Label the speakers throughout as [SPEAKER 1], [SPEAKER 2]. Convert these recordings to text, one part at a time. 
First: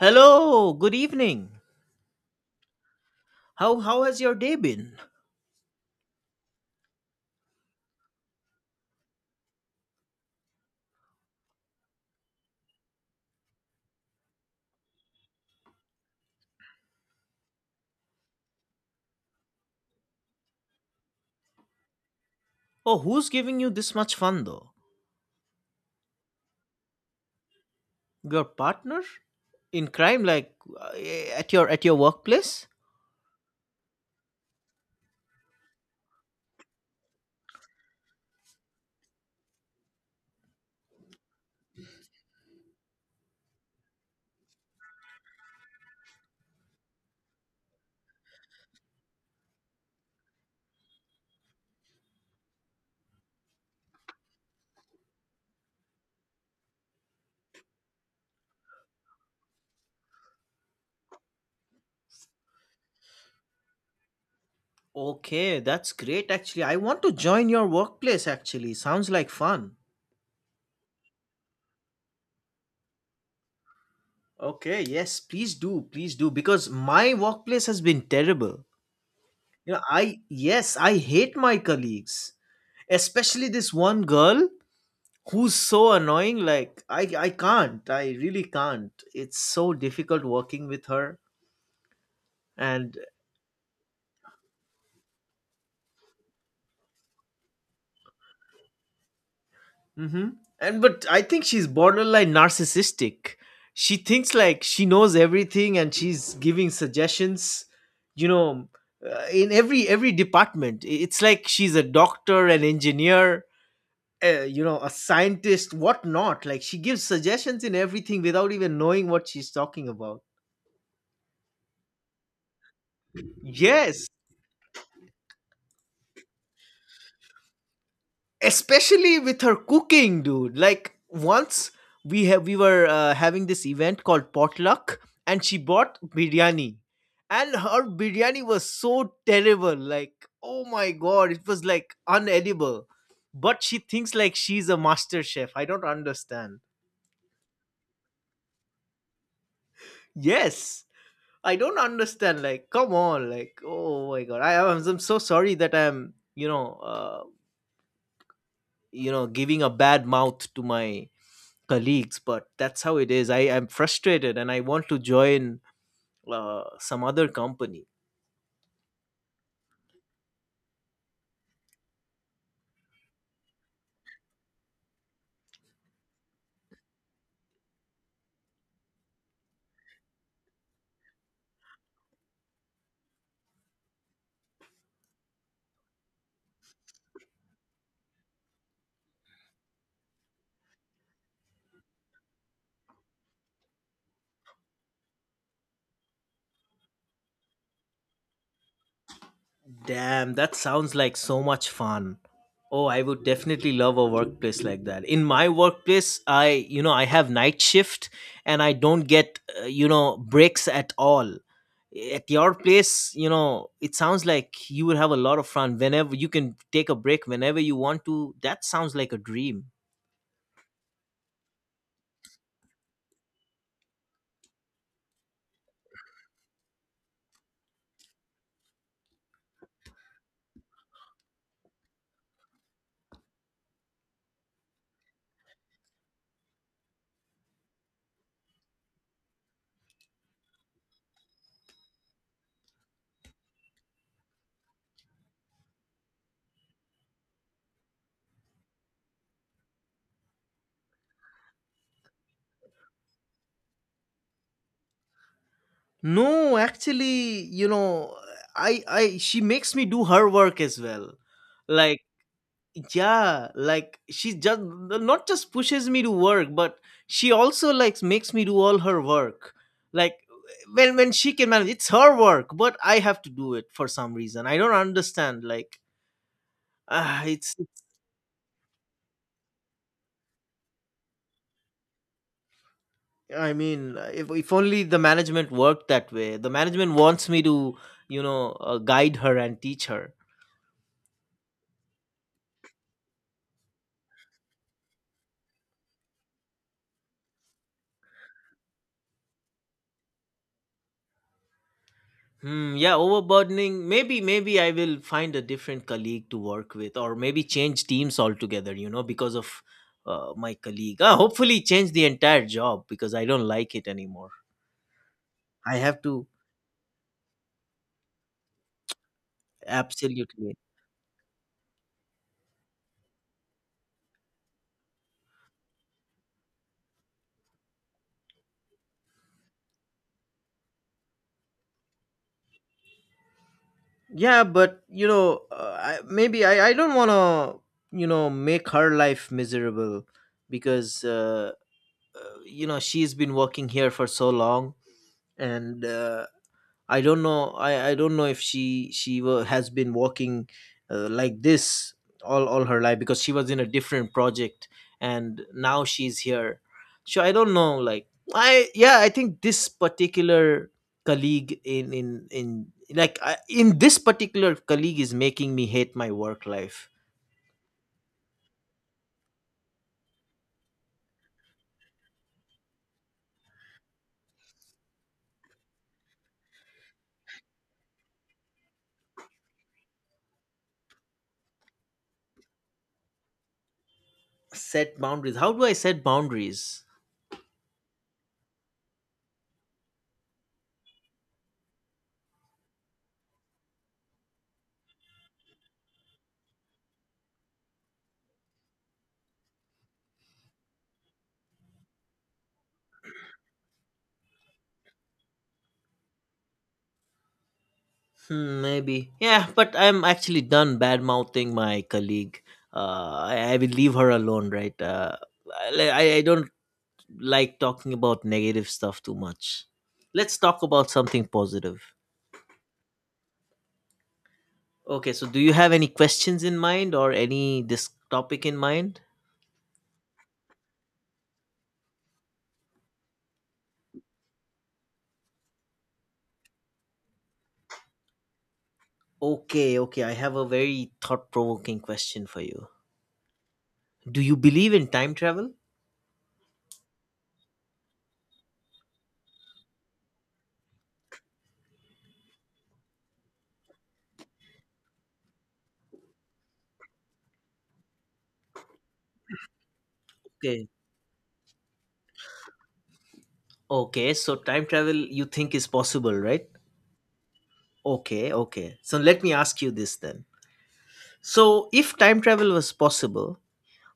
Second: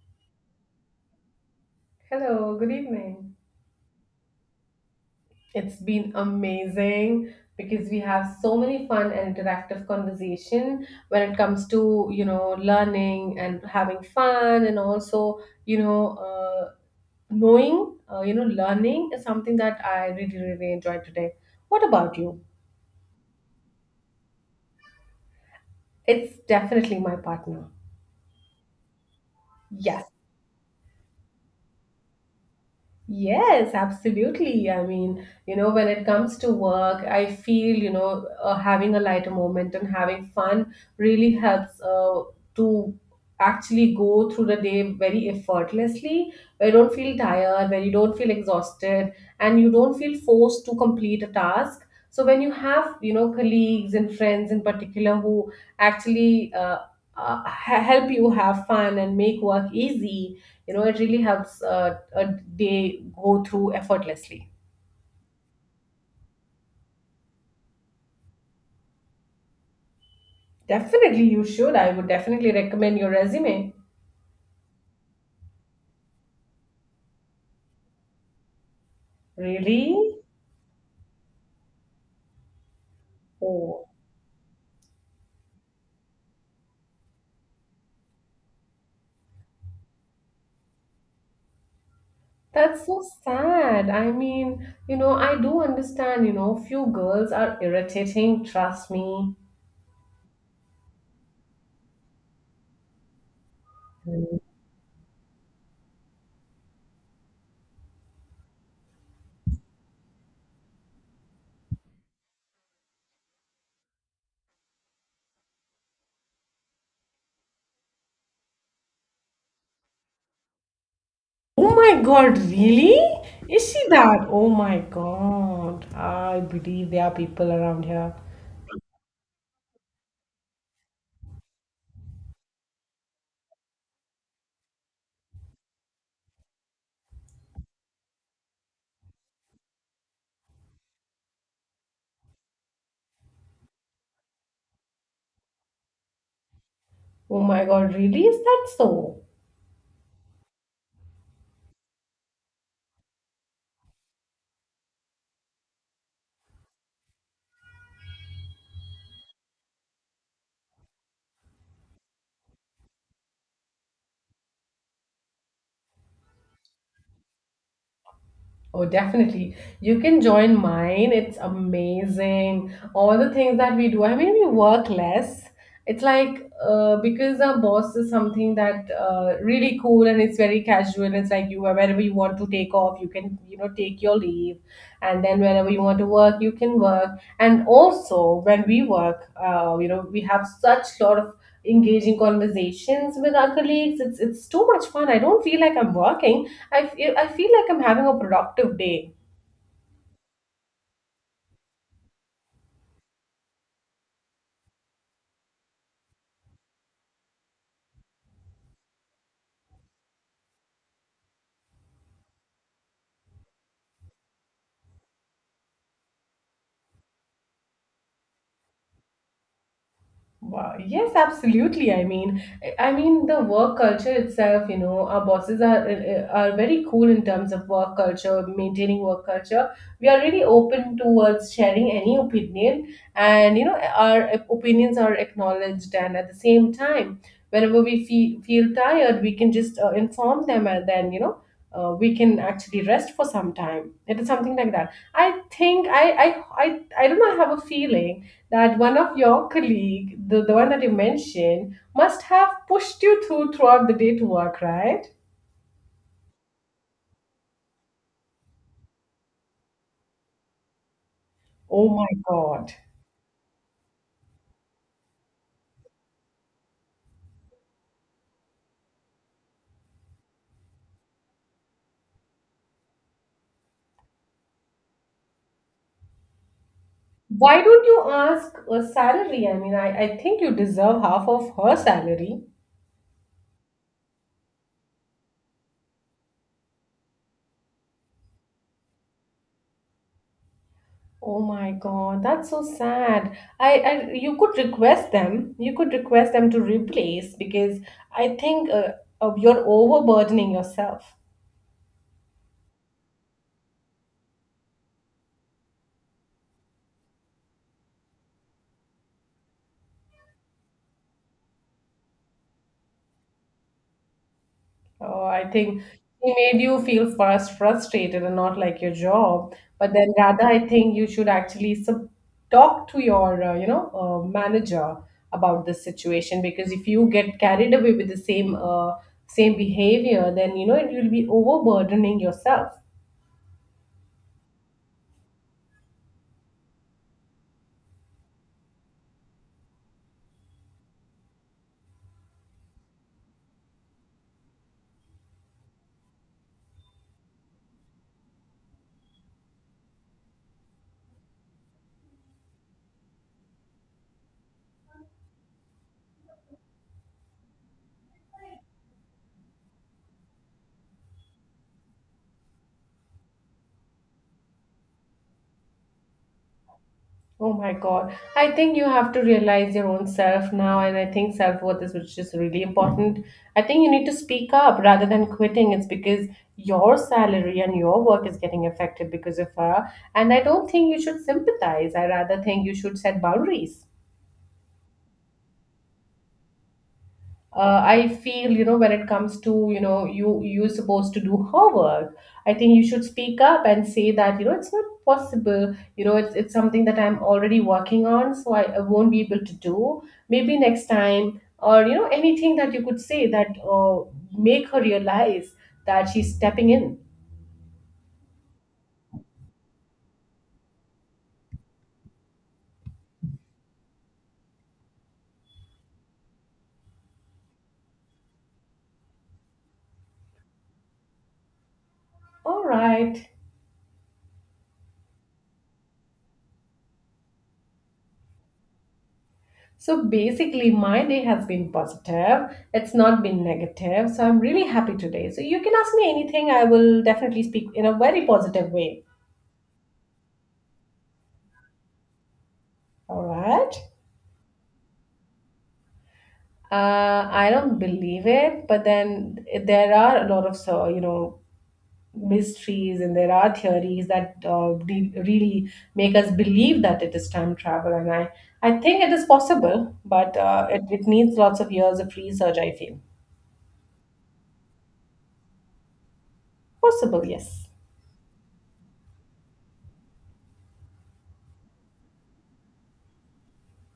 [SPEAKER 1] Hello, good evening.
[SPEAKER 2] Hello, good evening.
[SPEAKER 1] How has your day been?
[SPEAKER 2] It's been amazing because we have so many fun and interactive conversation when it comes to, learning and having fun, and also, knowing, learning is something that I really, really enjoyed today. What about you?
[SPEAKER 1] Oh, who's giving you this much fun though?
[SPEAKER 2] It's definitely my partner.
[SPEAKER 1] Your partner in
[SPEAKER 2] Yes.
[SPEAKER 1] crime, like uh, at your workplace?
[SPEAKER 2] Yes, absolutely. I mean, when it comes to work, I feel, having a lighter moment and having fun really helps to actually go through the day very effortlessly, where you don't feel tired, where you don't feel exhausted, and you don't feel forced to complete a task. So when you have, colleagues and friends in particular who actually help you have fun and make work easy, it really helps they go through effortlessly.
[SPEAKER 1] Okay, that's great actually. I want to join your workplace actually. Sounds like fun.
[SPEAKER 2] Definitely, you should. I would definitely recommend your resume.
[SPEAKER 1] Okay, yes, please do. Please do because my workplace has been terrible.
[SPEAKER 2] Really?
[SPEAKER 1] I— yes, I hate my colleagues, especially this
[SPEAKER 2] Oh.
[SPEAKER 1] one girl who's so annoying. Like I can't, I really can't. It's so difficult working with her.
[SPEAKER 2] That's
[SPEAKER 1] And
[SPEAKER 2] so sad. I mean, I do understand, few girls are irritating, trust me.
[SPEAKER 1] hmm but I think she's borderline narcissistic. She thinks
[SPEAKER 2] Mm.
[SPEAKER 1] like she knows everything and she's giving suggestions, you know, in every department. It's like she's a doctor, an engineer, you know, a scientist, what not. Like, she gives suggestions in everything without even knowing what she's talking about.
[SPEAKER 2] Oh my God, really? Is she
[SPEAKER 1] Yes,
[SPEAKER 2] that? Oh my God. I believe there are people around here.
[SPEAKER 1] especially with her cooking, dude. Like, once we were having this event called potluck, and she bought biryani, and her biryani was so terrible. Like, oh my God, it was like unedible. But she thinks like she's a master chef. I don't understand.
[SPEAKER 2] Oh my God, really? Is that so?
[SPEAKER 1] Yes, I don't understand. Like, come on. Like, oh my God, I'm so sorry that I'm, giving a bad mouth to my colleagues, but that's how it is. I am frustrated and I want to join some other company.
[SPEAKER 2] Oh, definitely. You can join mine. It's amazing. All the things that we do. I mean, we work less. It's like because our boss is something that really cool, and it's very casual. It's like, you wherever you want to take off, you can, take your leave, and then whenever you want to work, you can work. And also when we work, we have such lot of engaging conversations with our colleagues. It's too much fun. I don't feel like I'm working. I feel like I'm having a productive day.
[SPEAKER 1] Damn, that sounds like so much fun. Oh, I would definitely love a workplace like that. In my workplace, I you know, I have night shift and I don't get, breaks at all. At your place, you know, it sounds like you will have a lot of fun whenever you can take a break, whenever you want to. That sounds like a dream.
[SPEAKER 2] Wow. Yes, absolutely. I mean the work culture itself. You know, our bosses are very cool in terms of work culture, maintaining work culture. We are really open towards sharing any opinion, and you know, our opinions are acknowledged. And at the same time, whenever we feel tired, we can just inform them, and then you know. We can actually rest for some time. It is something like that. I think I, I don't know. I have a feeling that one of your colleague, the one that you mentioned, must have pushed you throughout the day to work, right?
[SPEAKER 1] No, actually, you know, I she makes me do her work as well.
[SPEAKER 2] Oh
[SPEAKER 1] Like,
[SPEAKER 2] my God.
[SPEAKER 1] yeah, like she just not just pushes me to work, but she also like makes me do all her work. Like, when she can manage, it's her work, but I have to do it for some reason. I don't understand. Like, ah, it's,
[SPEAKER 2] Why
[SPEAKER 1] it's
[SPEAKER 2] don't you ask a salary? I mean, I think you deserve half of her salary.
[SPEAKER 1] I mean, if only the management worked that way. The management wants me to, you know, guide her and teach her.
[SPEAKER 2] Oh my God, that's so sad. I you could request them. You could request them to replace because I think you're overburdening yourself.
[SPEAKER 1] Hmm, yeah, overburdening. Maybe, maybe I will find a different colleague to work with, or maybe change teams altogether. You know, because of my colleague. Ah, hopefully change the entire job because I don't like it anymore.
[SPEAKER 2] Oh, I
[SPEAKER 1] I
[SPEAKER 2] think
[SPEAKER 1] have to.
[SPEAKER 2] he made you feel first frustrated and not like your job. But then rather,
[SPEAKER 1] Absolutely.
[SPEAKER 2] I think you should actually sub talk to your, manager about this situation, because if you get carried away with the same same behavior, then you know it will be overburdening yourself.
[SPEAKER 1] Yeah, but you know, maybe I don't want to, you know, make her life miserable because, you know, she's been working here for so long, and I don't know. I don't know if she she wa has been working like this all her life because she was in a different project, and now she's here. So I don't know. Like, I yeah, I think this particular colleague in like I, in this particular colleague is making me hate my work life.
[SPEAKER 2] Oh my God. I think you have to realize your own self now, and I think self worth is which is really important. I think you need to speak up rather than quitting. It's because your salary and your work is getting affected because of her. And I don't think you should sympathize. I rather think you should set boundaries.
[SPEAKER 1] Set boundaries. How do I set boundaries?
[SPEAKER 2] I feel, when it comes to, you you're supposed to do homework. I think you should speak up and say that, it's not possible. You know, it's something that I'm already working on, so I won't be able to do. Maybe next time, or you know, anything that you could say that make her realize that she's stepping in.
[SPEAKER 1] Hmm, maybe. Yeah, but I'm actually done bad mouthing my colleague. I will leave her alone, right? I don't like talking about negative stuff too much. Let's talk about something positive.
[SPEAKER 2] All right.
[SPEAKER 1] Okay, so do you have any questions in mind or any this topic in mind?
[SPEAKER 2] So basically, my day has been positive. It's not been negative. So I'm really happy today. So you can ask me anything. I will definitely speak in a very positive way.
[SPEAKER 1] Okay, okay, I have a very thought provoking question for you.
[SPEAKER 2] All right.
[SPEAKER 1] Do you believe in time travel?
[SPEAKER 2] I don't believe it, but then there are a lot of you know mysteries, and there are theories that really make us believe that it is time travel, and I think it is possible, but uh,
[SPEAKER 1] Okay.
[SPEAKER 2] it, it needs lots of years of research, I feel.
[SPEAKER 1] Okay, so time travel you think is possible, right?
[SPEAKER 2] Possible, yes.
[SPEAKER 1] Okay, okay. So let me ask you this then. So, if time travel was possible,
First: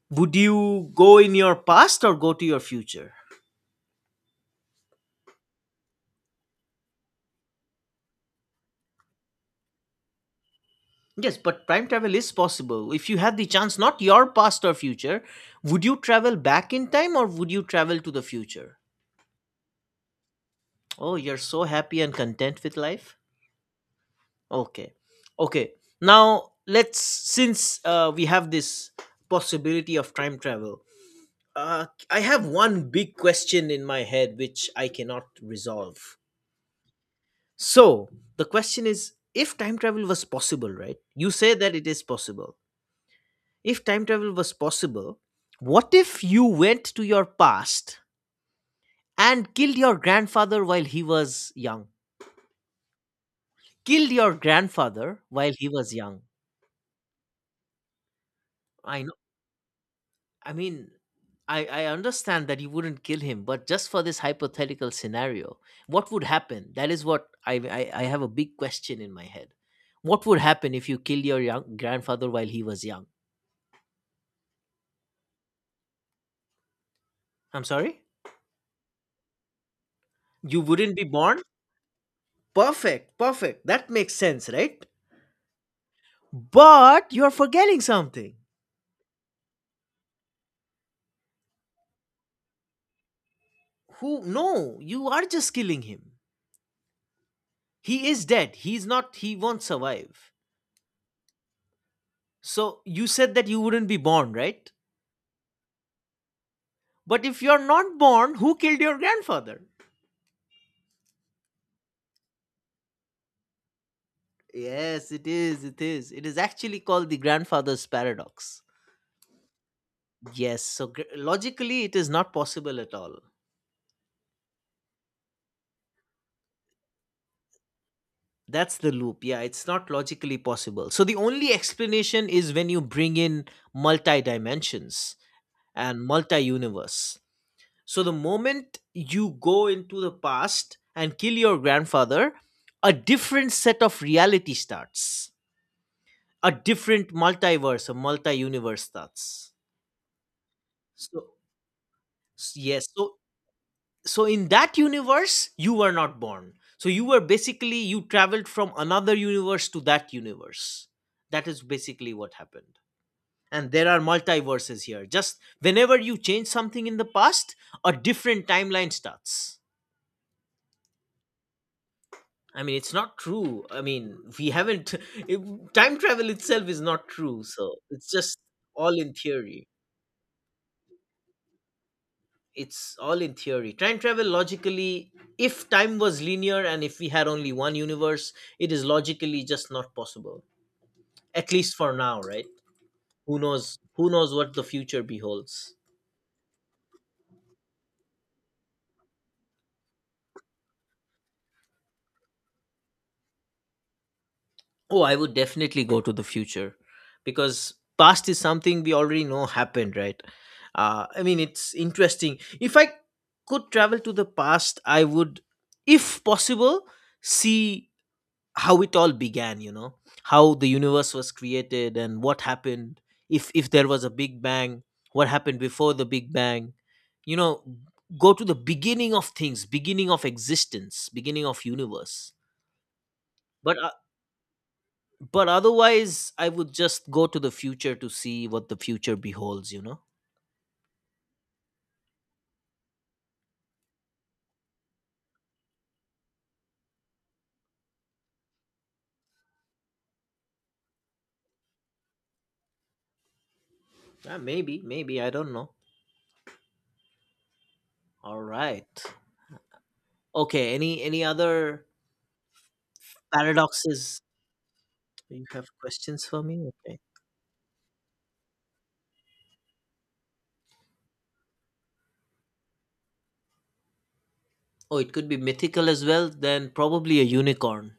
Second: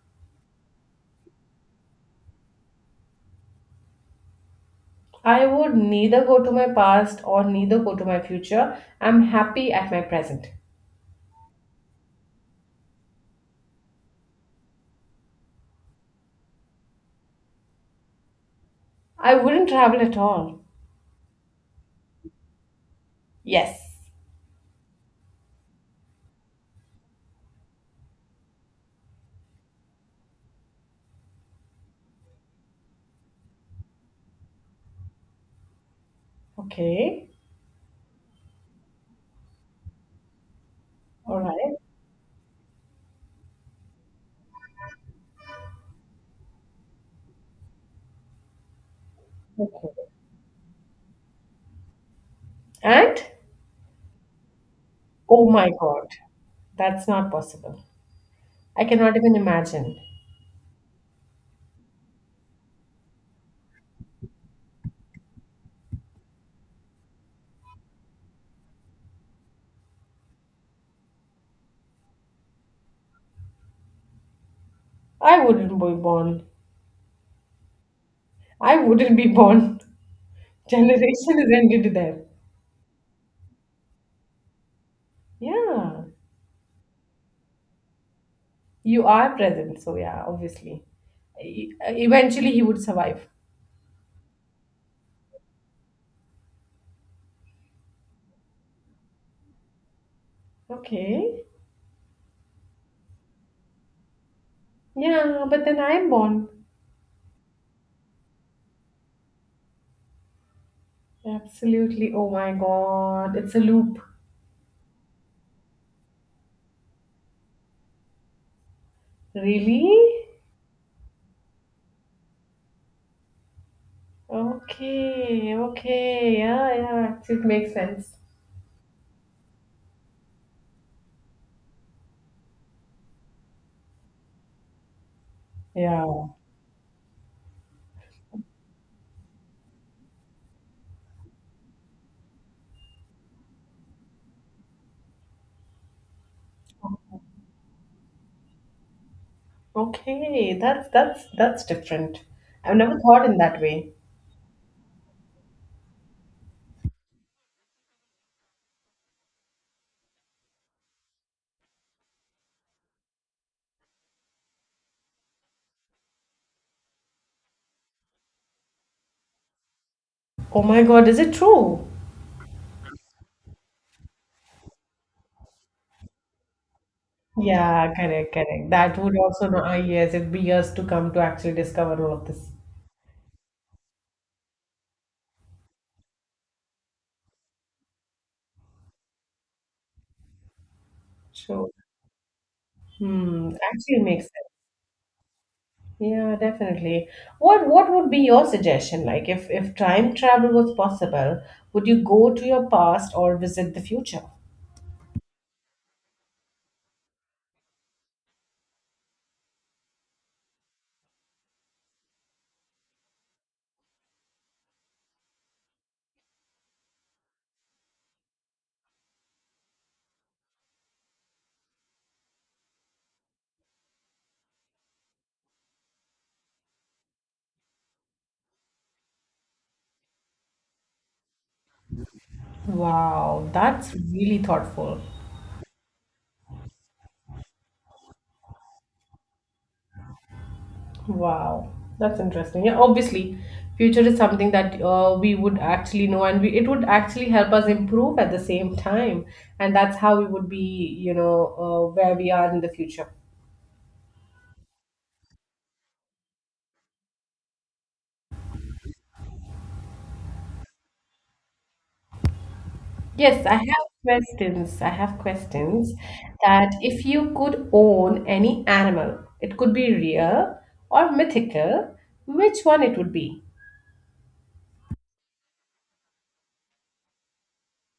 [SPEAKER 1] would you go in your past or go to your future?
[SPEAKER 2] I would neither go to my past or neither go to my future. I'm happy at my present.
[SPEAKER 1] Yes, but time travel is possible. If you had the chance, not your past or future, would you travel back in time or would you travel to the future?
[SPEAKER 2] I wouldn't travel at all.
[SPEAKER 1] Oh, you're so happy and content with life?
[SPEAKER 2] Yes.
[SPEAKER 1] Okay. Okay. Now, let's— since we have this possibility of time travel, I have one big question in my head which I cannot resolve.
[SPEAKER 2] Okay.
[SPEAKER 1] So the question is, if time travel was possible, right? You
[SPEAKER 2] All
[SPEAKER 1] say
[SPEAKER 2] right.
[SPEAKER 1] that it is possible. If time travel was possible, what if you went to your past and killed
[SPEAKER 2] Okay.
[SPEAKER 1] your grandfather while he was young?
[SPEAKER 2] And
[SPEAKER 1] Killed your grandfather
[SPEAKER 2] oh
[SPEAKER 1] while
[SPEAKER 2] my
[SPEAKER 1] he was
[SPEAKER 2] God,
[SPEAKER 1] young.
[SPEAKER 2] that's not possible. I
[SPEAKER 1] I know.
[SPEAKER 2] cannot even imagine.
[SPEAKER 1] I mean, I understand that you wouldn't kill him, but just for this hypothetical scenario, what would happen? That is what I have a big question in my head. What would happen if you killed your young grandfather while he was young?
[SPEAKER 2] I wouldn't be born.
[SPEAKER 1] I'm sorry?
[SPEAKER 2] I wouldn't be born.
[SPEAKER 1] You wouldn't be
[SPEAKER 2] Generation
[SPEAKER 1] born?
[SPEAKER 2] is ended there.
[SPEAKER 1] Perfect, perfect. That makes sense, right?
[SPEAKER 2] Yeah.
[SPEAKER 1] But you're forgetting something.
[SPEAKER 2] You are present. So, yeah, obviously. E- Eventually, he would survive.
[SPEAKER 1] Who? No, you are just killing him. He is dead. He won't survive.
[SPEAKER 2] Okay.
[SPEAKER 1] So you said that you wouldn't be born, right?
[SPEAKER 2] Yeah, but then I'm born.
[SPEAKER 1] But if you're not born, who killed your grandfather?
[SPEAKER 2] Absolutely. Oh my god. It's a loop.
[SPEAKER 1] Yes, it is, it is. It is actually called the grandfather's paradox.
[SPEAKER 2] Really?
[SPEAKER 1] Yes, so logically, it is not possible at all.
[SPEAKER 2] Okay. Okay. Yeah, yeah. Actually, it makes sense.
[SPEAKER 1] That's the loop. Yeah, it's not logically possible. So the only explanation is when you bring in multi dimensions and
[SPEAKER 2] Yeah.
[SPEAKER 1] multi universe. So the moment you go into the past and kill your grandfather, a different set of reality starts. A different multiverse, a multi universe starts.
[SPEAKER 2] Okay. That's
[SPEAKER 1] So
[SPEAKER 2] that's that's different. I've
[SPEAKER 1] yes,
[SPEAKER 2] never
[SPEAKER 1] so
[SPEAKER 2] thought in that way.
[SPEAKER 1] so in that universe you were not born. So you were basically— you traveled from another universe to that universe. That is basically what happened. And there are multiverses here. Just whenever you change something in the past, a different timeline starts.
[SPEAKER 2] Oh my god, is it true?
[SPEAKER 1] I mean, it's not true. I mean, we haven't time travel itself is not true, so
[SPEAKER 2] Yeah,
[SPEAKER 1] it's
[SPEAKER 2] correct,
[SPEAKER 1] just
[SPEAKER 2] correct. That
[SPEAKER 1] all in
[SPEAKER 2] would also
[SPEAKER 1] theory.
[SPEAKER 2] not, ah, yes, it'd be years to come to actually discover all of this.
[SPEAKER 1] It's all in theory. Time travel logically, if time was linear and if we had only one universe, it is logically just not possible, at
[SPEAKER 2] Sure.
[SPEAKER 1] least for now, right? Who
[SPEAKER 2] Hmm,
[SPEAKER 1] knows,
[SPEAKER 2] actually
[SPEAKER 1] who
[SPEAKER 2] makes.
[SPEAKER 1] knows what the future beholds.
[SPEAKER 2] Yeah, definitely. What would be your suggestion? Like, if time travel was possible, would you go to your past or visit the future?
[SPEAKER 1] Oh, I would definitely go to the future because past is something we already know happened, right? I mean, it's interesting. If I could travel to the past, I would, if possible, see how it all began, you know, how the universe was created and what happened. If there was a big bang, what happened before the big bang, you know, go to the beginning of things, beginning of existence, beginning of universe.
[SPEAKER 2] Wow,
[SPEAKER 1] but uh,
[SPEAKER 2] that's really thoughtful.
[SPEAKER 1] but otherwise I would just go to the future to see what the future beholds, you know.
[SPEAKER 2] Wow, that's interesting. Yeah, obviously, future is something that we would actually know, and we, it would actually help us improve at the same time, and that's how we would be, where we are in the future.
[SPEAKER 1] Yeah, maybe maybe I don't know. All right. Okay. Any other
[SPEAKER 2] Yes, I have
[SPEAKER 1] paradoxes?
[SPEAKER 2] questions. I have
[SPEAKER 1] Do you have
[SPEAKER 2] questions
[SPEAKER 1] questions for me?
[SPEAKER 2] that
[SPEAKER 1] Okay.
[SPEAKER 2] if you could own any animal, it could be real or mythical, which one it would be?
[SPEAKER 1] Oh, it could be mythical as well. Then probably a unicorn.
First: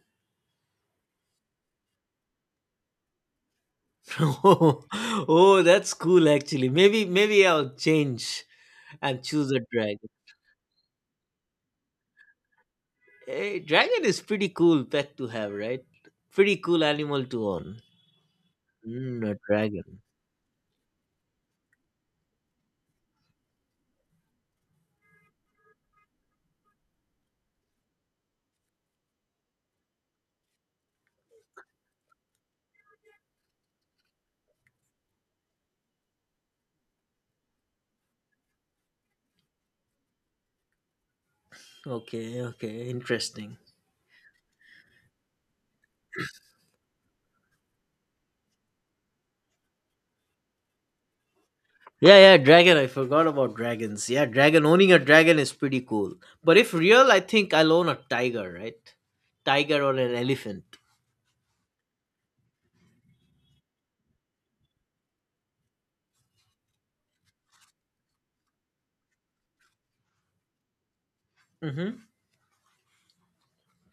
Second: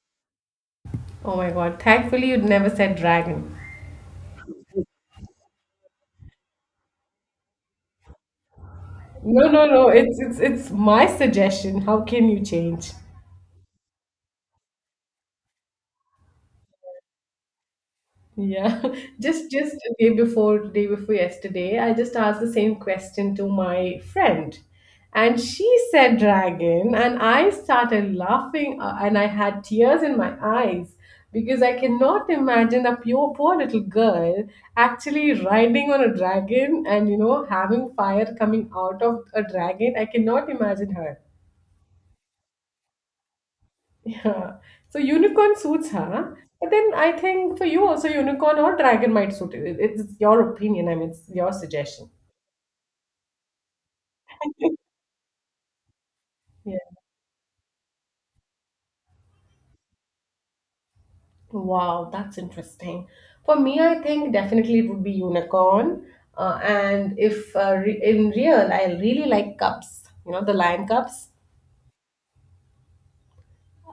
[SPEAKER 2] Oh my God, thankfully you'd never said dragon.
[SPEAKER 1] Oh, oh, that's cool actually. Maybe maybe I'll change and
[SPEAKER 2] No,
[SPEAKER 1] choose a
[SPEAKER 2] no, no,
[SPEAKER 1] dragon.
[SPEAKER 2] it's my suggestion. How can you change?
[SPEAKER 1] Hey, dragon is pretty cool pet to have, right? Pretty cool animal to own.
[SPEAKER 2] Yeah,
[SPEAKER 1] Mm, a
[SPEAKER 2] just the
[SPEAKER 1] dragon.
[SPEAKER 2] day before yesterday, I just asked the same question to my friend, and she said dragon, and I started laughing, and I had tears in my eyes because I cannot imagine a pure poor little girl actually riding on a dragon, and you know having fire coming out of a dragon. I cannot imagine her.
[SPEAKER 1] Okay. Okay. Interesting.
[SPEAKER 2] Yeah. So unicorn suits her, huh? But then I think for you also unicorn or dragon might suit it. It's your opinion. I mean, it's your suggestion.
[SPEAKER 1] Yeah, yeah, dragon. I forgot about dragons. Yeah, dragon. Owning a dragon is pretty cool. But if
[SPEAKER 2] Yeah.
[SPEAKER 1] real, I think I'll own a tiger, right? Tiger or an elephant.
[SPEAKER 2] Wow, that's interesting. For me, I think definitely it would be unicorn. And if re in real, I really like cubs. You know, the lion cubs.
[SPEAKER 1] Mm-hmm.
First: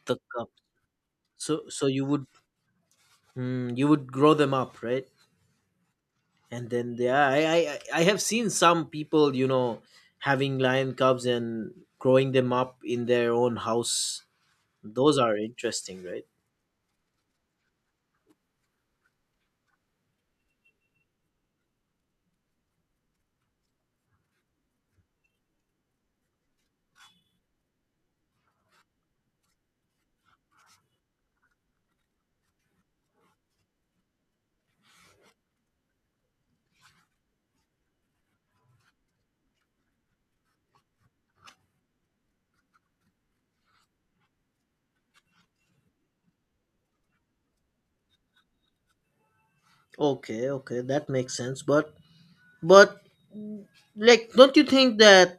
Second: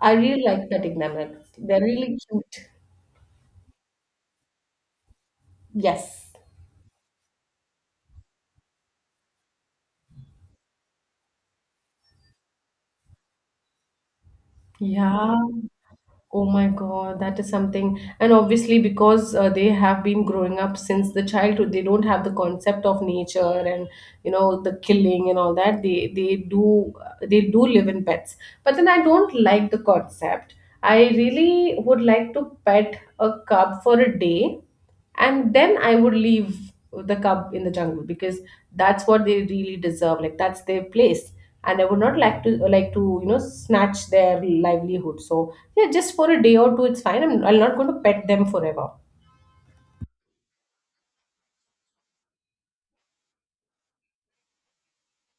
[SPEAKER 2] I
[SPEAKER 1] The
[SPEAKER 2] really
[SPEAKER 1] cup.
[SPEAKER 2] like petting them. Like,
[SPEAKER 1] So,
[SPEAKER 2] they're
[SPEAKER 1] so you
[SPEAKER 2] really
[SPEAKER 1] would—
[SPEAKER 2] cute.
[SPEAKER 1] mm, you would grow them up, right?
[SPEAKER 2] Yes.
[SPEAKER 1] And then, yeah, I have seen some people, you know, having lion cubs and growing them up in their own house. Those
[SPEAKER 2] Yeah.
[SPEAKER 1] are interesting, right?
[SPEAKER 2] Oh my God, that is something. And obviously, because they have been growing up since the childhood, they don't have the concept of nature and you know the killing and all that. They do live in pets. But then I don't like the concept. I really would like to pet a cub for a day, and then I would leave the cub in the jungle, because that's what they really deserve, like that's their place, and I would not like to you know snatch their livelihood. So yeah, just for a day or two it's fine. I'm not going to pet them forever.
[SPEAKER 1] Okay, okay, that makes sense. But, like, don't you think that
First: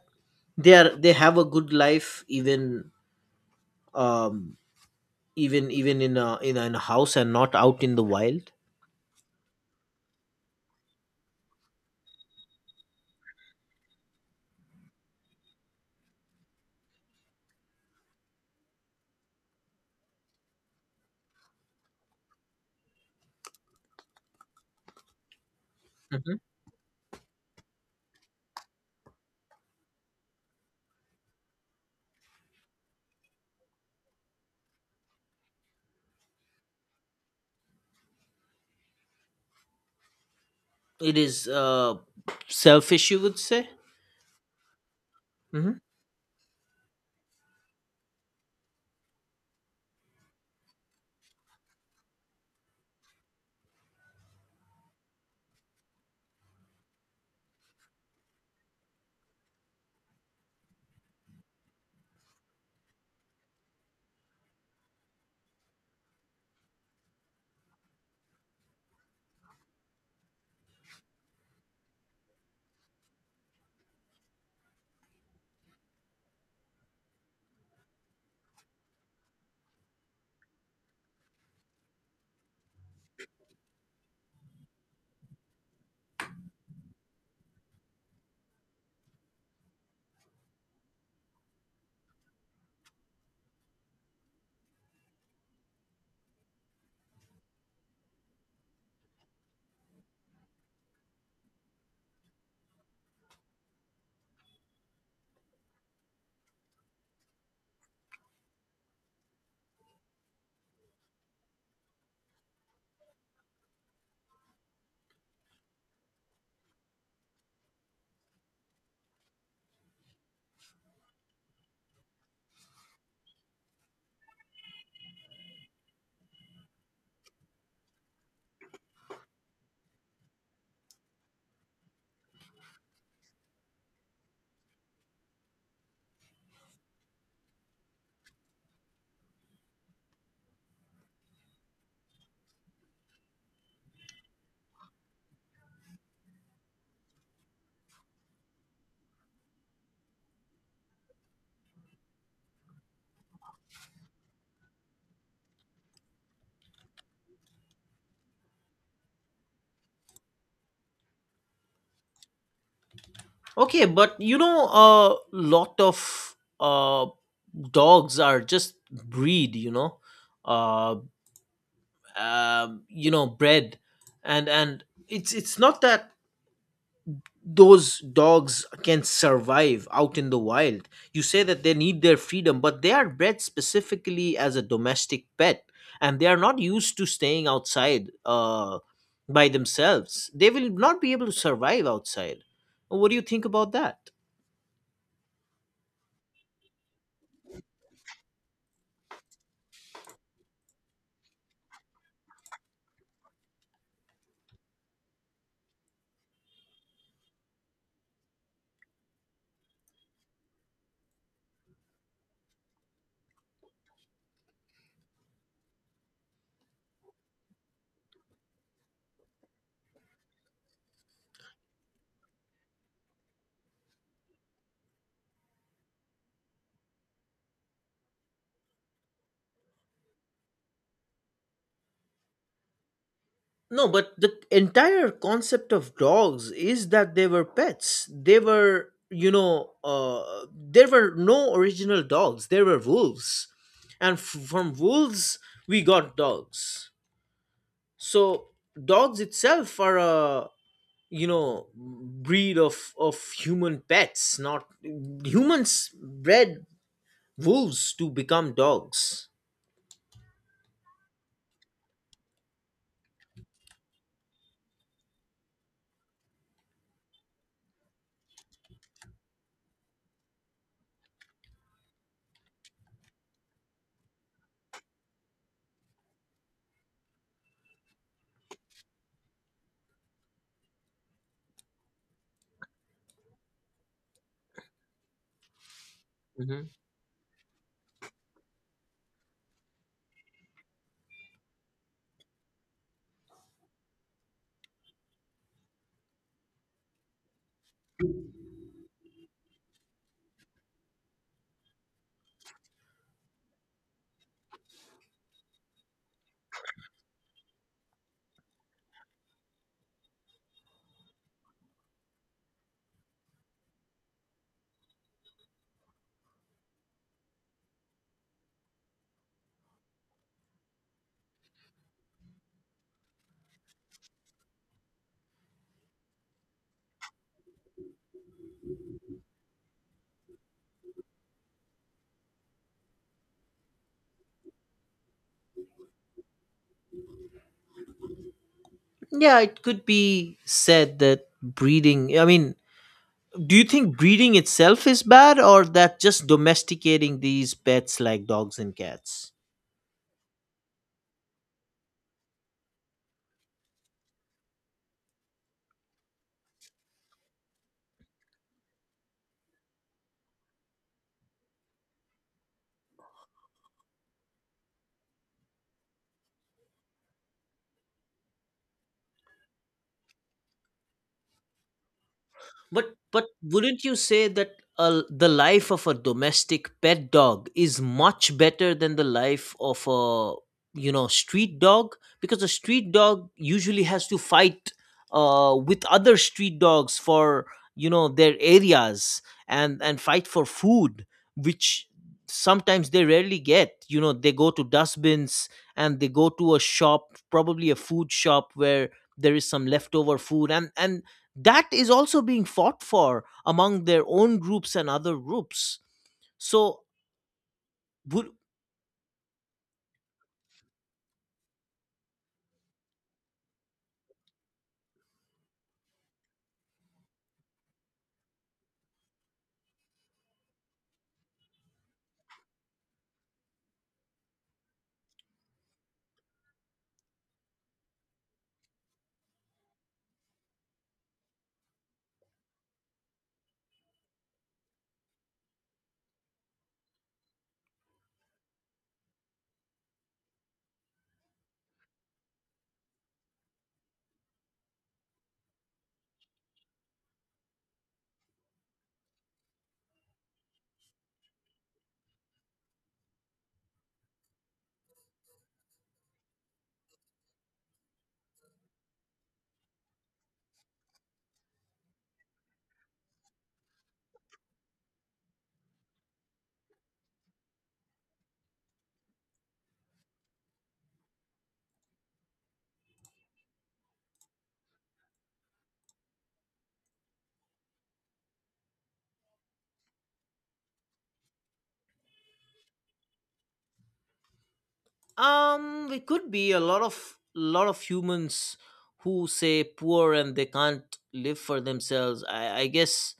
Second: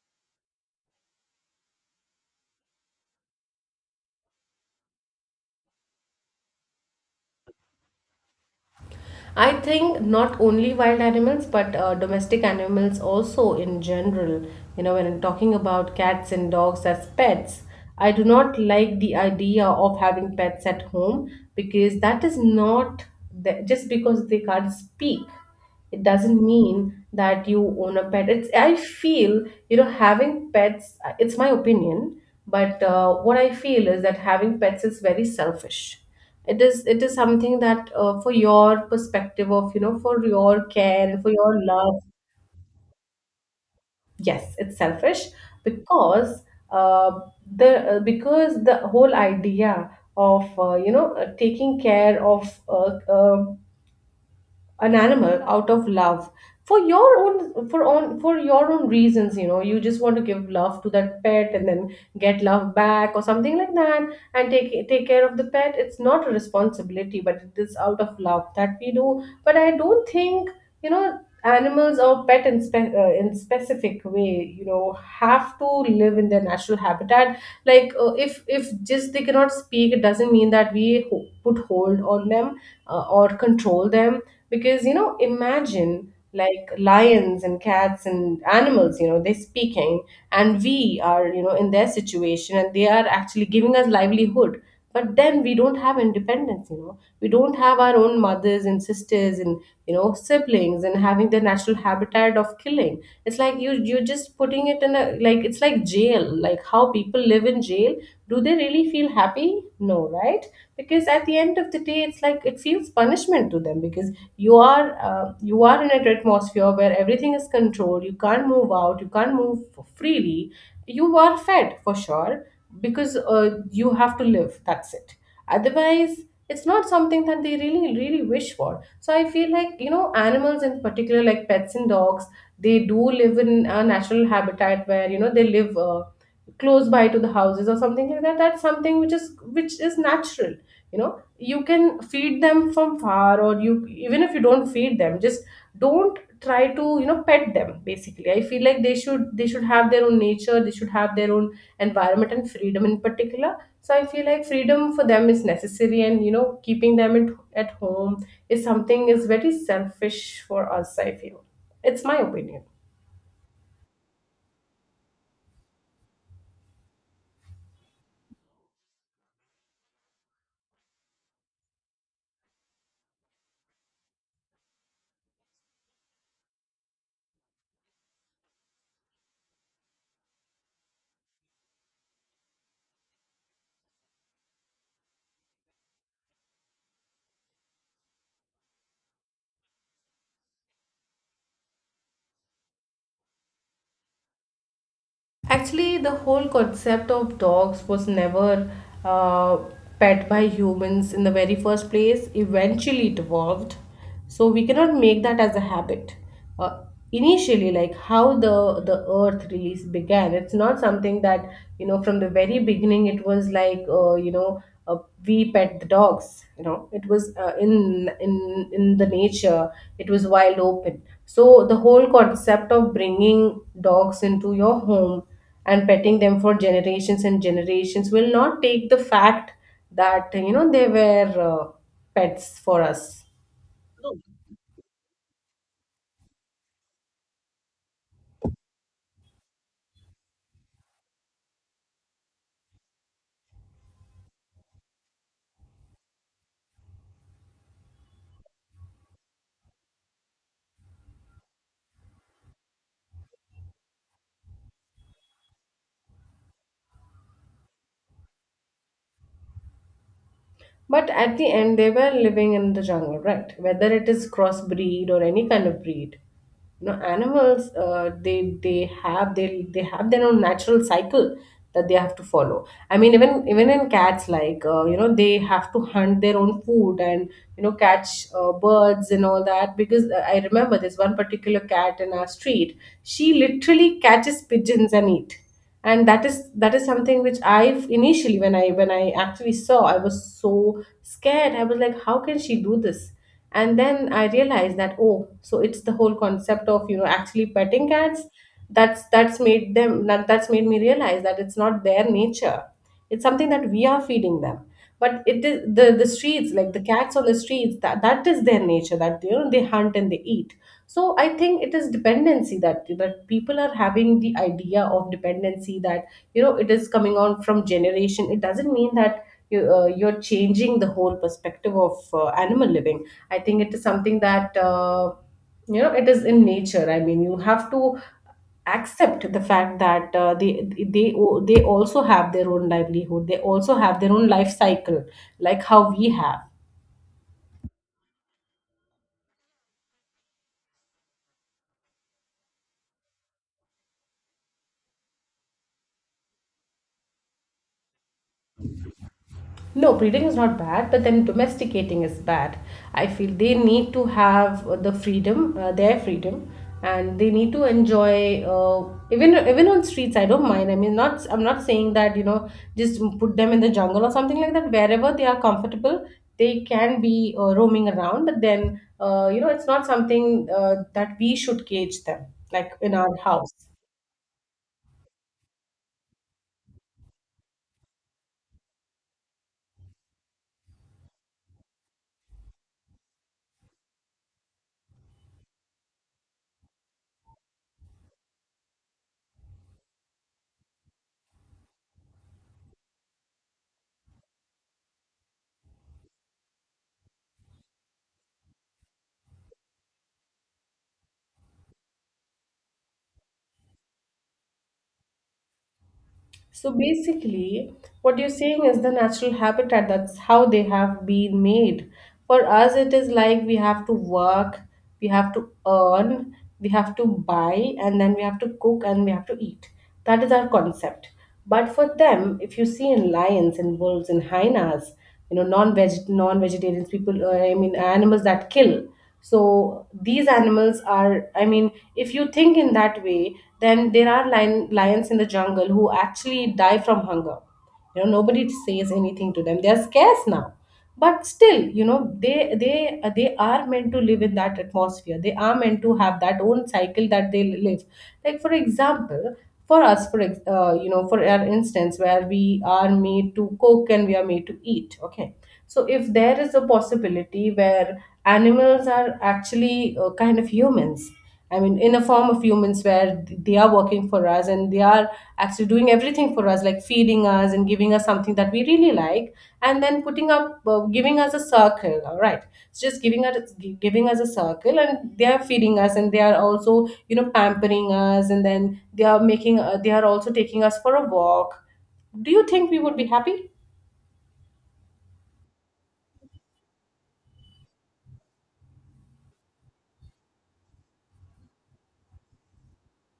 [SPEAKER 1] they are they have a good life even, um even even in in a house and not out in the wild?
[SPEAKER 2] I think not only wild animals, but domestic animals also in general. You know, when I'm talking about cats and dogs as pets, I do not like the idea of having pets at home, because that is not the, just because they can't speak it
[SPEAKER 1] Hmm.
[SPEAKER 2] doesn't mean that you own a pet, it's I feel you know having pets, it's my opinion, but what I feel is that having pets is very selfish. It is, it is something that for your perspective of you know for your care
[SPEAKER 1] It
[SPEAKER 2] and for
[SPEAKER 1] is,
[SPEAKER 2] your
[SPEAKER 1] uh,
[SPEAKER 2] love.
[SPEAKER 1] selfish, you would say.
[SPEAKER 2] Yes, it's selfish,
[SPEAKER 1] Hmm.
[SPEAKER 2] because uh, the because the whole idea of taking care of an animal out of love, for your own for own for your own reasons, you know you just want to give love to that pet and then get love back or something like that, and take care of the pet. It's not a responsibility, but it is out of love that we do. But I don't think you know animals or pet in, in specific way, you know, have to live in their natural habitat. Like if just they cannot speak, it doesn't mean that we put hold on them, or control them. Because you know imagine like lions and cats and animals, you know they're speaking, and we are you know in their situation, and they are actually giving us livelihood. But then we don't have independence, you know we don't have our own mothers and sisters and you know siblings, and having the natural habitat of killing. It's like you you're just putting it in a, like it's like jail, like how people live in jail. Do they really Feel happy? No, right? Because at the end of the day, it's like it feels punishment to them because you are in an atmosphere where everything is controlled. You can't move out, you can't move freely. You are fed for sure, because you have to live, that's it. Otherwise, it's not something that they really really wish for. So I feel like, you know, animals in particular, like pets and dogs, they do live in a natural habitat where, you know, they live close by to the houses or something like that. That's something which is natural. You know, you can feed them from far, or you, even if you don't feed them, just don't try to, you know, pet them. Basically, I feel like they should have their own nature, they should have their own environment and freedom in particular. So I feel like freedom for them is necessary, and you know, keeping them at home is something, is very selfish for us, I feel. It's my opinion.
[SPEAKER 1] Okay, but you know, a lot of uh dogs are just breed, you know, uh you know, bred, and it's not that those dogs can survive out in the wild. You say that they need their freedom, but they are bred specifically as a domestic pet, and they are not used to staying outside by themselves. They will not be able to survive outside. What do you think about that?
[SPEAKER 2] Actually, the whole concept of dogs was never uh, pet by humans in the very first place. Eventually, it evolved. So we cannot make that as a habit. Uh, Initially, like how the Earth release began, it's not something that, you know, from the very beginning. It was like you know we pet the dogs. You know, it was in in the nature. It was wild open. So, the whole concept of bringing dogs into your home and petting them for generations and generations will not take the fact that, you know, they were pets for us.
[SPEAKER 1] No, but the entire concept of dogs is that they were pets. They were, you know, there were no original dogs. There were wolves. And from wolves, we got dogs. So dogs itself are a, you know, breed of human pets, not humans bred wolves to become dogs.
[SPEAKER 2] But at the end, they were living in the jungle, right? Whether it is crossbreed or any kind of breed, you know, animals they have their own natural cycle that they have to follow. I mean, even in cats, like you know, they have to hunt their own food and, you know, catch birds and all that. Because I remember there's one particular cat in our street, she literally catches pigeons and eat, and that is
[SPEAKER 1] hmm
[SPEAKER 2] that is something which I initially when I actually saw, I was so scared. I was like, how can she do this? And then I realized that, oh, so it's the whole concept of, you know, actually petting cats. That's made them that's made me realize that it's not their nature. It's something that we are feeding them. But it is the streets, like the cats on the streets, that is their nature, that, you know, they hunt and they eat. So I think it is dependency, that people are having the idea of dependency, that, you know, it is coming on from generation. It doesn't mean that you, you're changing the whole perspective of animal living. I think it is something that you know, it is in nature. I mean, you have to accept the fact that they they also have their own livelihood, they also have their own life cycle, like how we have.
[SPEAKER 1] Yeah, it could be said that breeding, I mean, do you think breeding itself is bad or that just domesticating these pets like dogs and cats?
[SPEAKER 2] No, breeding is not bad, but then domesticating is bad. I feel they need to have the freedom, their freedom, and they need to enjoy. Even on streets, I don't mind. I mean, not, I'm not saying that, you know, just put them in the jungle or something like that. Wherever they are comfortable, they can be roaming around. But then you know, it's not something that we should cage them like
[SPEAKER 1] But
[SPEAKER 2] in our house.
[SPEAKER 1] wouldn't you say that the life of a domestic pet dog is much better than the life of a, you know, street dog? Because a street dog usually has to fight with other street dogs for, you know, their areas, and fight for food, which sometimes they rarely get. You know, they go to dustbins and they go to a shop, probably a food shop where there is some leftover food, and that is also being fought for among their own groups and other groups,
[SPEAKER 2] So
[SPEAKER 1] so
[SPEAKER 2] basically, what you're
[SPEAKER 1] would...
[SPEAKER 2] saying is the natural habitat. That's how they have been made. For us, it is like we have to work, we have to earn, we have to buy, and then we have to cook and we have to eat. That is our concept. But for them, if you see in lions, in wolves, in hyenas, you know, non-veg non-vegetarians people, I mean animals that kill, so these animals are, I mean, if you think in that way, then there are lions in the jungle who actually die from hunger. You know, nobody says anything to them. They are scarce now, but still, you know, they they are meant to live in that atmosphere. They are meant to have that own cycle that they live. Like for example, for us, for you know, for our instance, where we are made to cook and we are made to eat, okay. So if there is a possibility where animals are actually kind of humans, I mean in a form of humans, where they are working for us and they are actually doing everything for us, like feeding us and giving us something that we really like, and then putting up, giving us a circle, all right, it's just giving us, giving us a circle, and they are feeding us, and they are also, you know, pampering us, and then they are making, they are also taking us for a walk, do you think we would be happy?
[SPEAKER 1] It could be a lot of humans who say poor and they can't live for themselves, I guess,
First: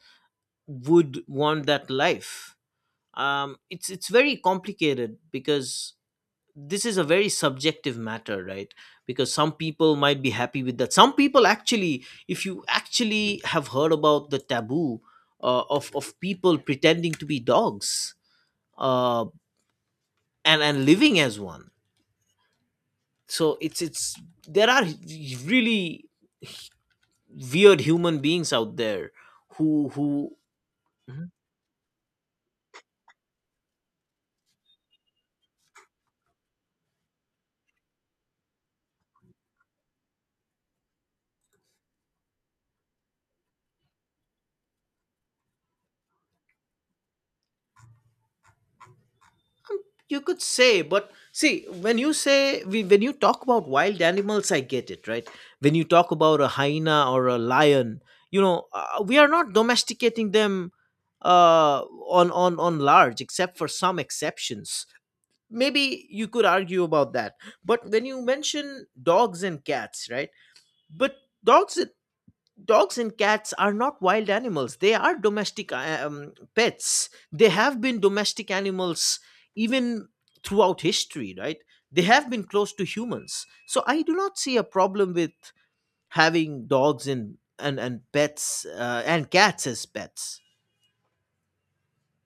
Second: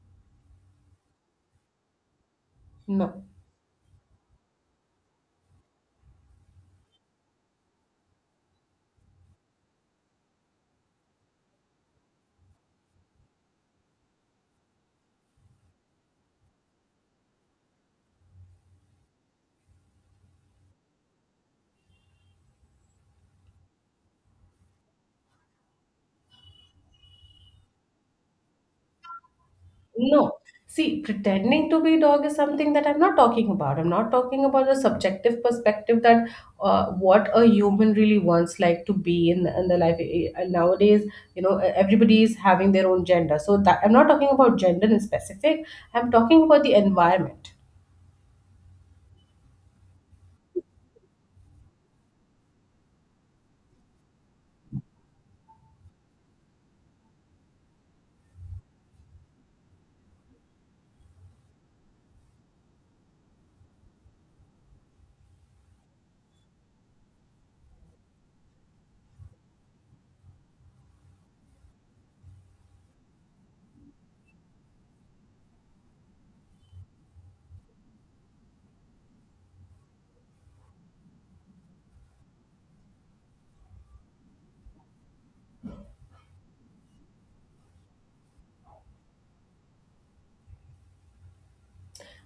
[SPEAKER 1] would want that life.
[SPEAKER 2] No.
[SPEAKER 1] It's very complicated because this is a very subjective matter, right? Because some people might be happy with that, some people actually, if you actually have heard about the taboo of people pretending to be dogs, uh, and living as one. So it's there are really weird human beings out there who
[SPEAKER 2] No.
[SPEAKER 1] who
[SPEAKER 2] See,
[SPEAKER 1] hmm?
[SPEAKER 2] pretending to be dog is something that I'm not talking about. I'm not talking about the subjective perspective that what a human really wants, like to be in the life. Nowadays, you know, everybody is having their own gender. So that, I'm not talking about gender in specific. I'm talking about the environment.
[SPEAKER 1] You could say, but see, when you say we, when you talk about wild animals, I get it, right? When you talk about a hyena or a lion, you know, we are not domesticating them, uh, on on large, except for some exceptions, maybe you could argue about that. But when you mention dogs and cats, right? But dogs dogs and cats are not wild animals, they are domestic pets. They have been domestic animals even throughout history, right? They have been close to humans, so I do not see a problem with having dogs and pets and cats as pets.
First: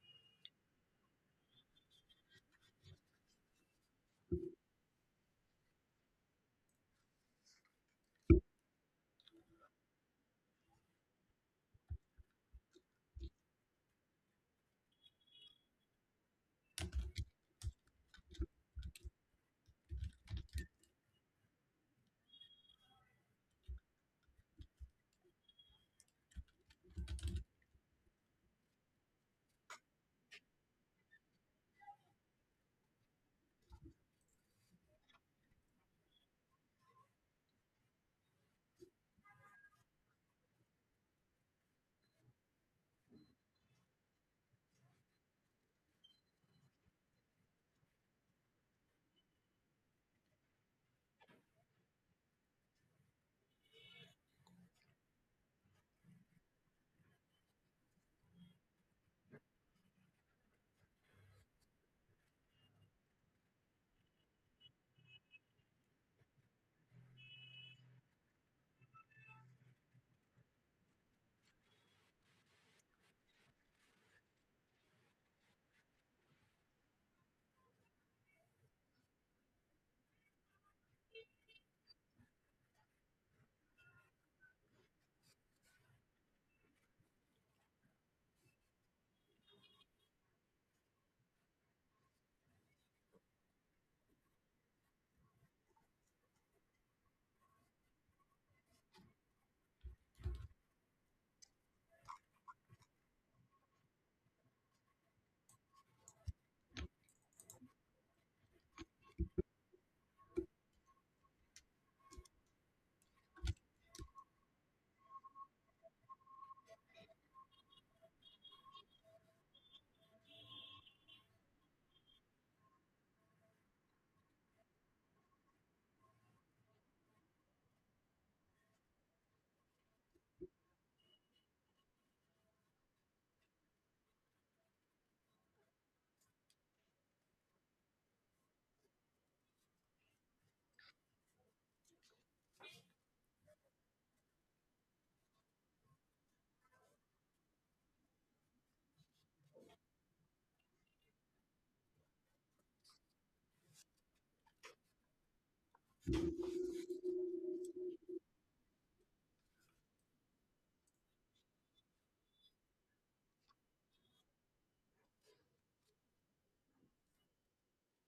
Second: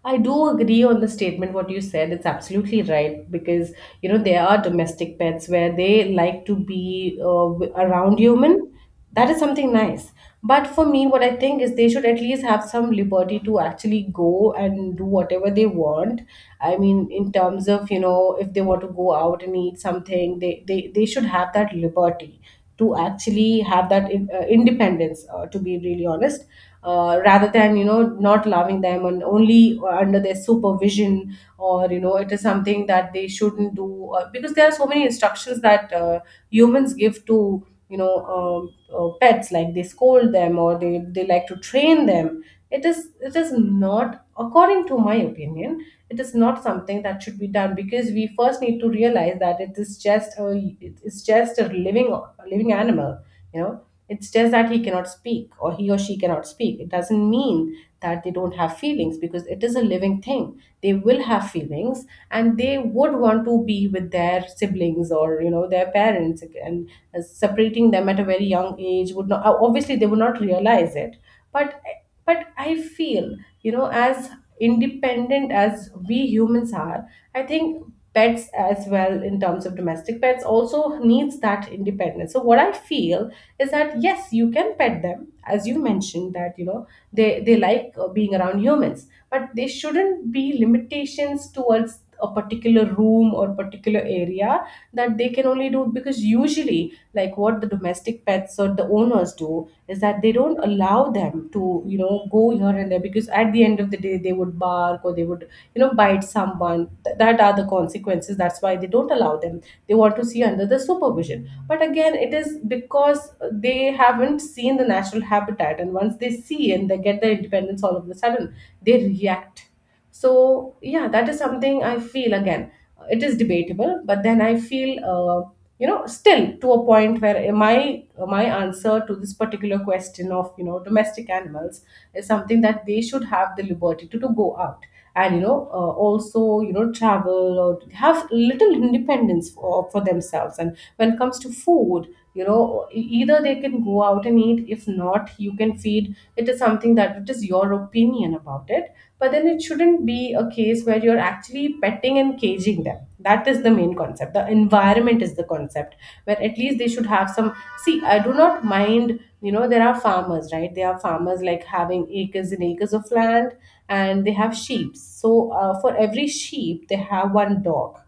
[SPEAKER 2] I do agree on the statement what you said. It's absolutely right, because you know, there are domestic pets where they like to be around human. That is something nice. But for me, what I think is they should at least have some liberty to actually go and do whatever they want. I mean, in terms of, you know, if they want to go out and eat something, they should have that liberty to actually have that in, independence to be really honest, rather than, you know, not loving them, and only under their supervision, or you know, it is something that they shouldn't do, because there are so many instructions that humans give to, you know, pets, like they scold them, or they like to train them. It is, it is not according to my opinion. It is not something that should be done, because we first need to realize that it is just a, it is just a living animal, you know. It's just that he cannot speak, or he or she cannot speak. It doesn't mean that they don't have feelings, because it is a living thing, they will have feelings. And they would want to be with their siblings, or you know, their parents. And separating them at a very young age would not, obviously they would not realize it, but but I feel, you know, as independent as we humans are, I think pets as well, in terms of domestic pets, also needs that independence. So what I feel is that yes, you can pet them, as you mentioned, that you know they like being around humans, but there shouldn't be limitations towards a particular room or particular area that they can only do, because usually, like what the domestic pets or the owners do, is that they don't allow them to, you know, go here and there, because at the end of the day, they would bark, or they would, you know, bite someone. That are the consequences, that's why they don't allow them. They want to see under the supervision. But again, it is because they haven't seen the natural habitat, and once they see and they get their independence, all of a sudden they react. So, yeah, that is something I feel again. It is debatable, but then I feel, you know, still to a point where my answer to this particular question of, you know, domestic animals, is something that they should have the liberty to go out, and you know, also, you know, travel, or have little independence for themselves. And when it comes to food, you know, either they can go out and eat, if not, you can feed. It is something that, it is your opinion about it. But then it shouldn't be a case where you're actually petting and caging them. That is the main concept. The environment is the concept, where at least they should have some. See, I do not mind, you know, there are farmers, right? They are farmers, like having acres and acres of land, and they have sheep. So for every sheep, they have one dog,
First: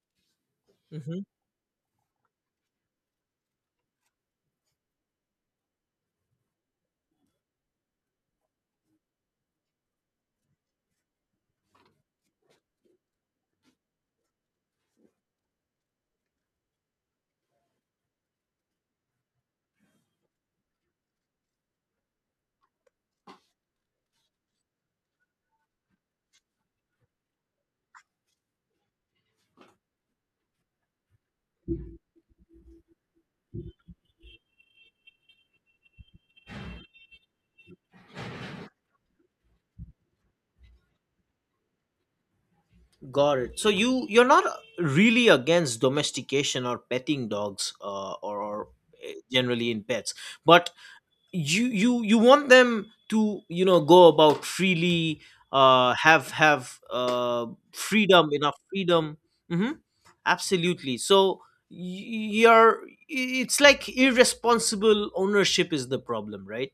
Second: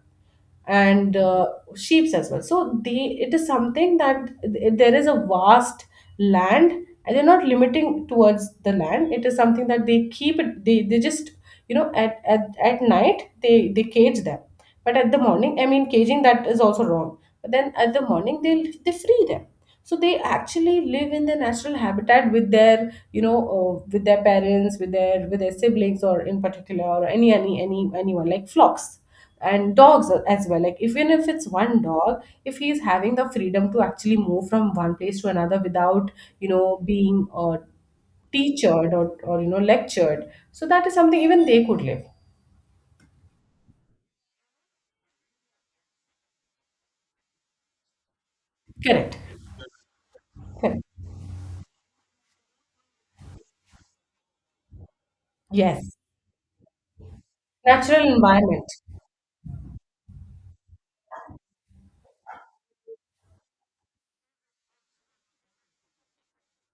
[SPEAKER 2] and
[SPEAKER 1] hmm
[SPEAKER 2] sheep as well. So the it is something that there is a vast land, and they're not limiting towards the land. It is something that they keep it. They just at, at night they cage them, but at the morning. I mean, caging that is also wrong. But then at the morning they free them, so they actually live in their natural habitat with their with their parents, with their siblings or in particular, or any anyone, like flocks. And dogs as well, like even if it's one dog, if he is having the freedom to actually move from one place to another without you know being teachered or lectured. So that is something even they could live.
[SPEAKER 1] got it. So you're not really against domestication or petting dogs, or, eh,
[SPEAKER 2] Correct.
[SPEAKER 1] generally in pets, but
[SPEAKER 2] Correct.
[SPEAKER 1] you want them to, you know, go about freely,
[SPEAKER 2] Yes.
[SPEAKER 1] have
[SPEAKER 2] Natural
[SPEAKER 1] freedom, enough
[SPEAKER 2] environment.
[SPEAKER 1] freedom. hmm Absolutely. So you're, it's like irresponsible ownership is the problem, right?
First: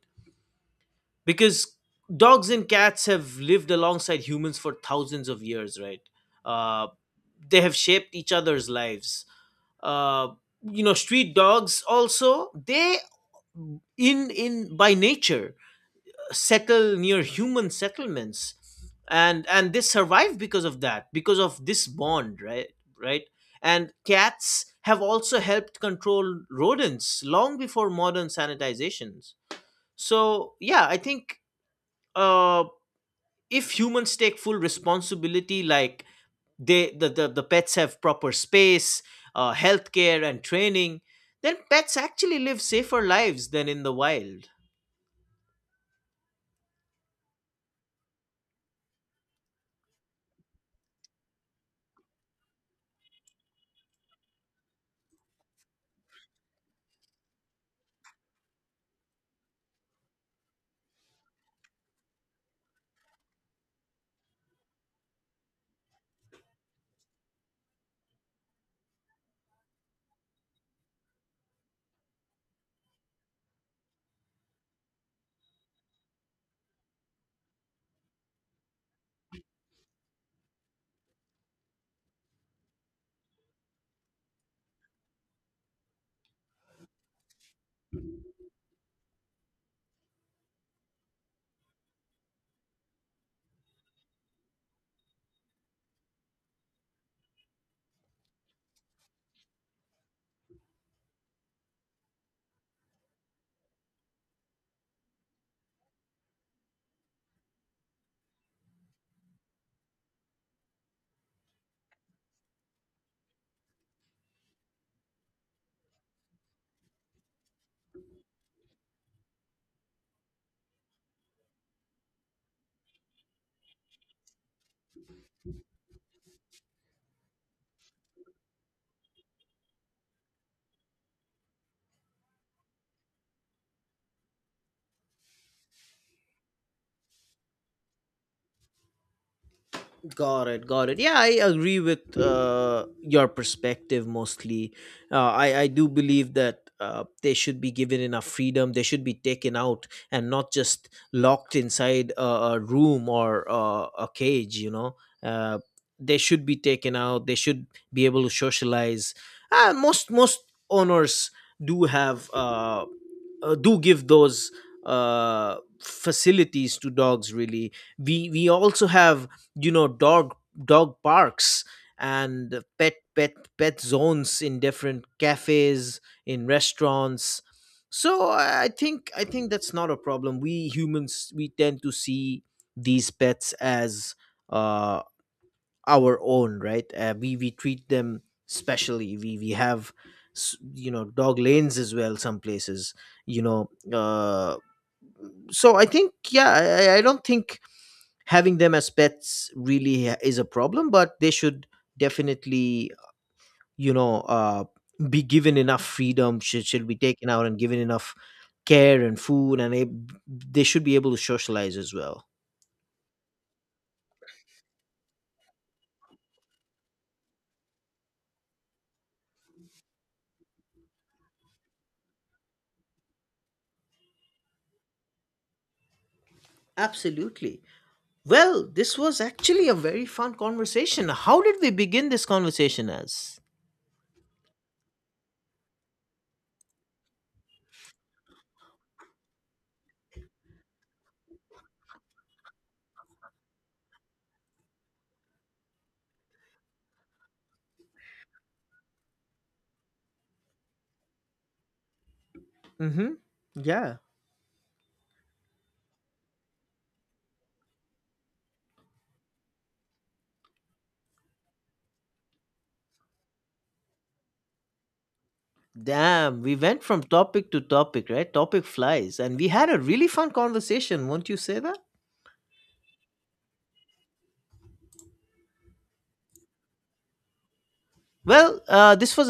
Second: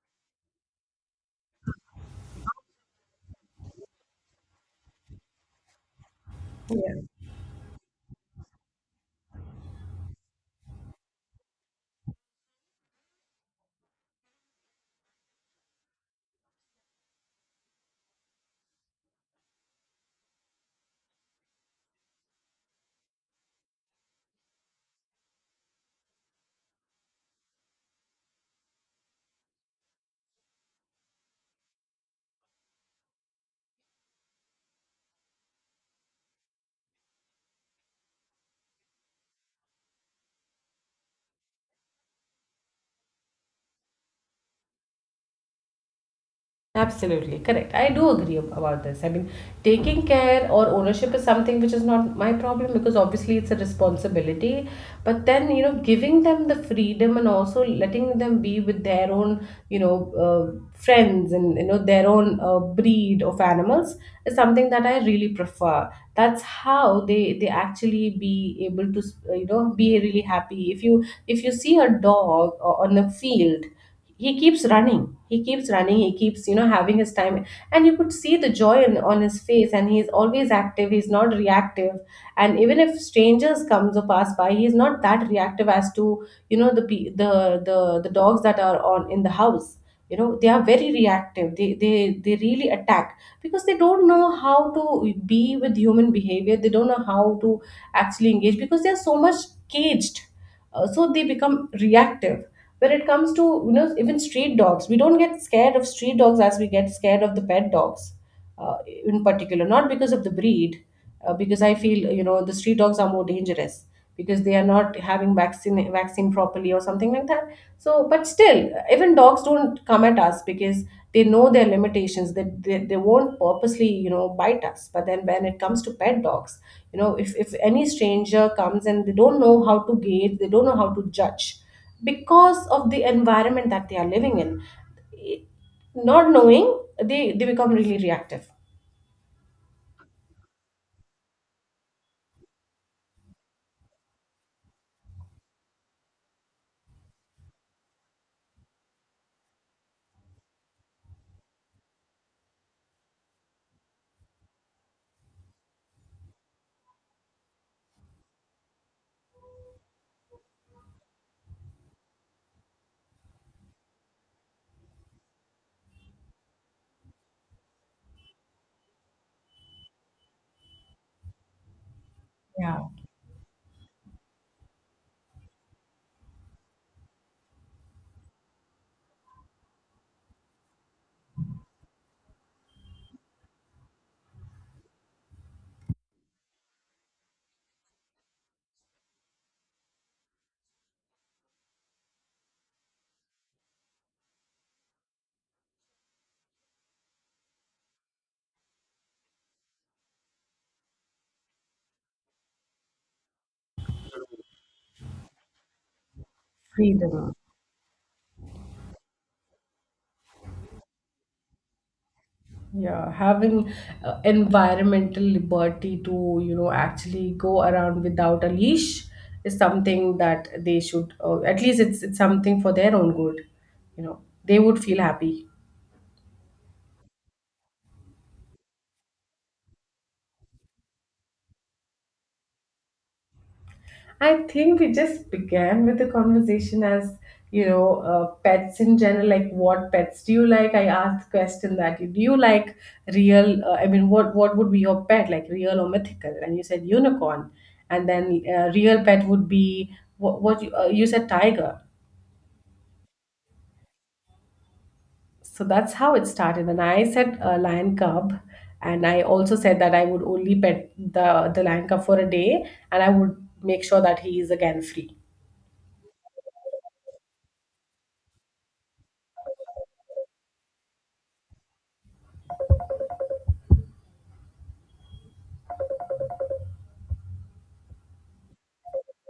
[SPEAKER 1] Because dogs and cats have lived alongside humans for thousands of years, right? uh
[SPEAKER 2] Yeah.
[SPEAKER 1] they have shaped each other's lives uh you know, street dogs also, they in by nature settle near human settlements, and they survive because of that, because of this bond, right? Right. And cats have also helped control rodents long before modern sanitizations. So yeah, I think uh if humans take full responsibility, like they, the pets have proper space, healthcare and training, then pets actually live safer lives than in the wild.
[SPEAKER 2] Absolutely correct. I do agree about this. I mean, taking care or ownership is something which is not my problem, because obviously it's a responsibility. But then, you know, giving them the freedom and also letting them be with their own, you know, friends and, you know, their own breed of animals is something that I really prefer. That's how they actually be able to, you know, be really happy. If you see a dog on a field, he keeps running, he keeps running, he keeps, you know, having his time. And you could see the joy in, on his face, and he's always active, he's not reactive. And even if strangers comes or pass by, he's not that reactive as to, you know, the the dogs that are on in the house. You know, they are very reactive. They really attack because they don't know how to be with human behavior. They don't know how to actually engage because they are so much caged. So they become reactive when it comes to, you know, even street dogs. We don't get scared of street dogs as we get scared of the pet dogs, uh, in particular, not because of the breed. Because I feel, you know, the street dogs are more dangerous because they are not having vaccine properly or something like that. So but still even dogs don't come at us because they know their limitations, that they won't purposely, you know, bite us. But then when it comes to pet dogs, you know, if any stranger comes and they don't know how to gauge, they don't know how to judge because of the environment that they are living in, not knowing, they become really reactive.
[SPEAKER 1] Got it, got it. Yeah, I agree with your perspective mostly. I do believe that they should be given enough freedom. They should be taken out and not just locked inside a room or a cage, you know. Uh, they should be taken out. They should be able to socialize. Most owners do have do give those facilities to dogs, really. We also have, you know, dog parks and
[SPEAKER 2] Yeah,
[SPEAKER 1] pet zones in different cafes, in restaurants. So I think, that's not a problem. We humans, we tend to see these pets as, uh our own, right? We treat them specially. We have, you know, dog lanes as well, some places, you know uh so I think, yeah, I don't think having them as pets really is a problem, but they should definitely, you know, be given enough freedom, should be taken
[SPEAKER 2] freedom.
[SPEAKER 1] out, and given enough care and food, and they should be able to socialize as well.
[SPEAKER 2] Yeah, having environmental liberty to, you know, actually go around without a leash is something that they should, or at least it's something for their own good. You know, they would feel happy.
[SPEAKER 1] Absolutely. Well, this was actually a very fun conversation. How did we begin this conversation as?
[SPEAKER 2] I think we just began with the conversation as, you know, pets in general, like what pets do you like. I asked the question that, do you like real I mean, what would be your pet, like real or mythical? And you said unicorn. And then real pet would be what, you said tiger.
[SPEAKER 1] Mm-hmm. Yeah.
[SPEAKER 2] So that's how it started. And I said lion cub. And I also said that I would only pet the lion cub for a day. And I would make sure that he is again free.
[SPEAKER 1] Damn, we went from topic to topic, right? Topic flies. And we had a really fun conversation, won't you say that? Well, this was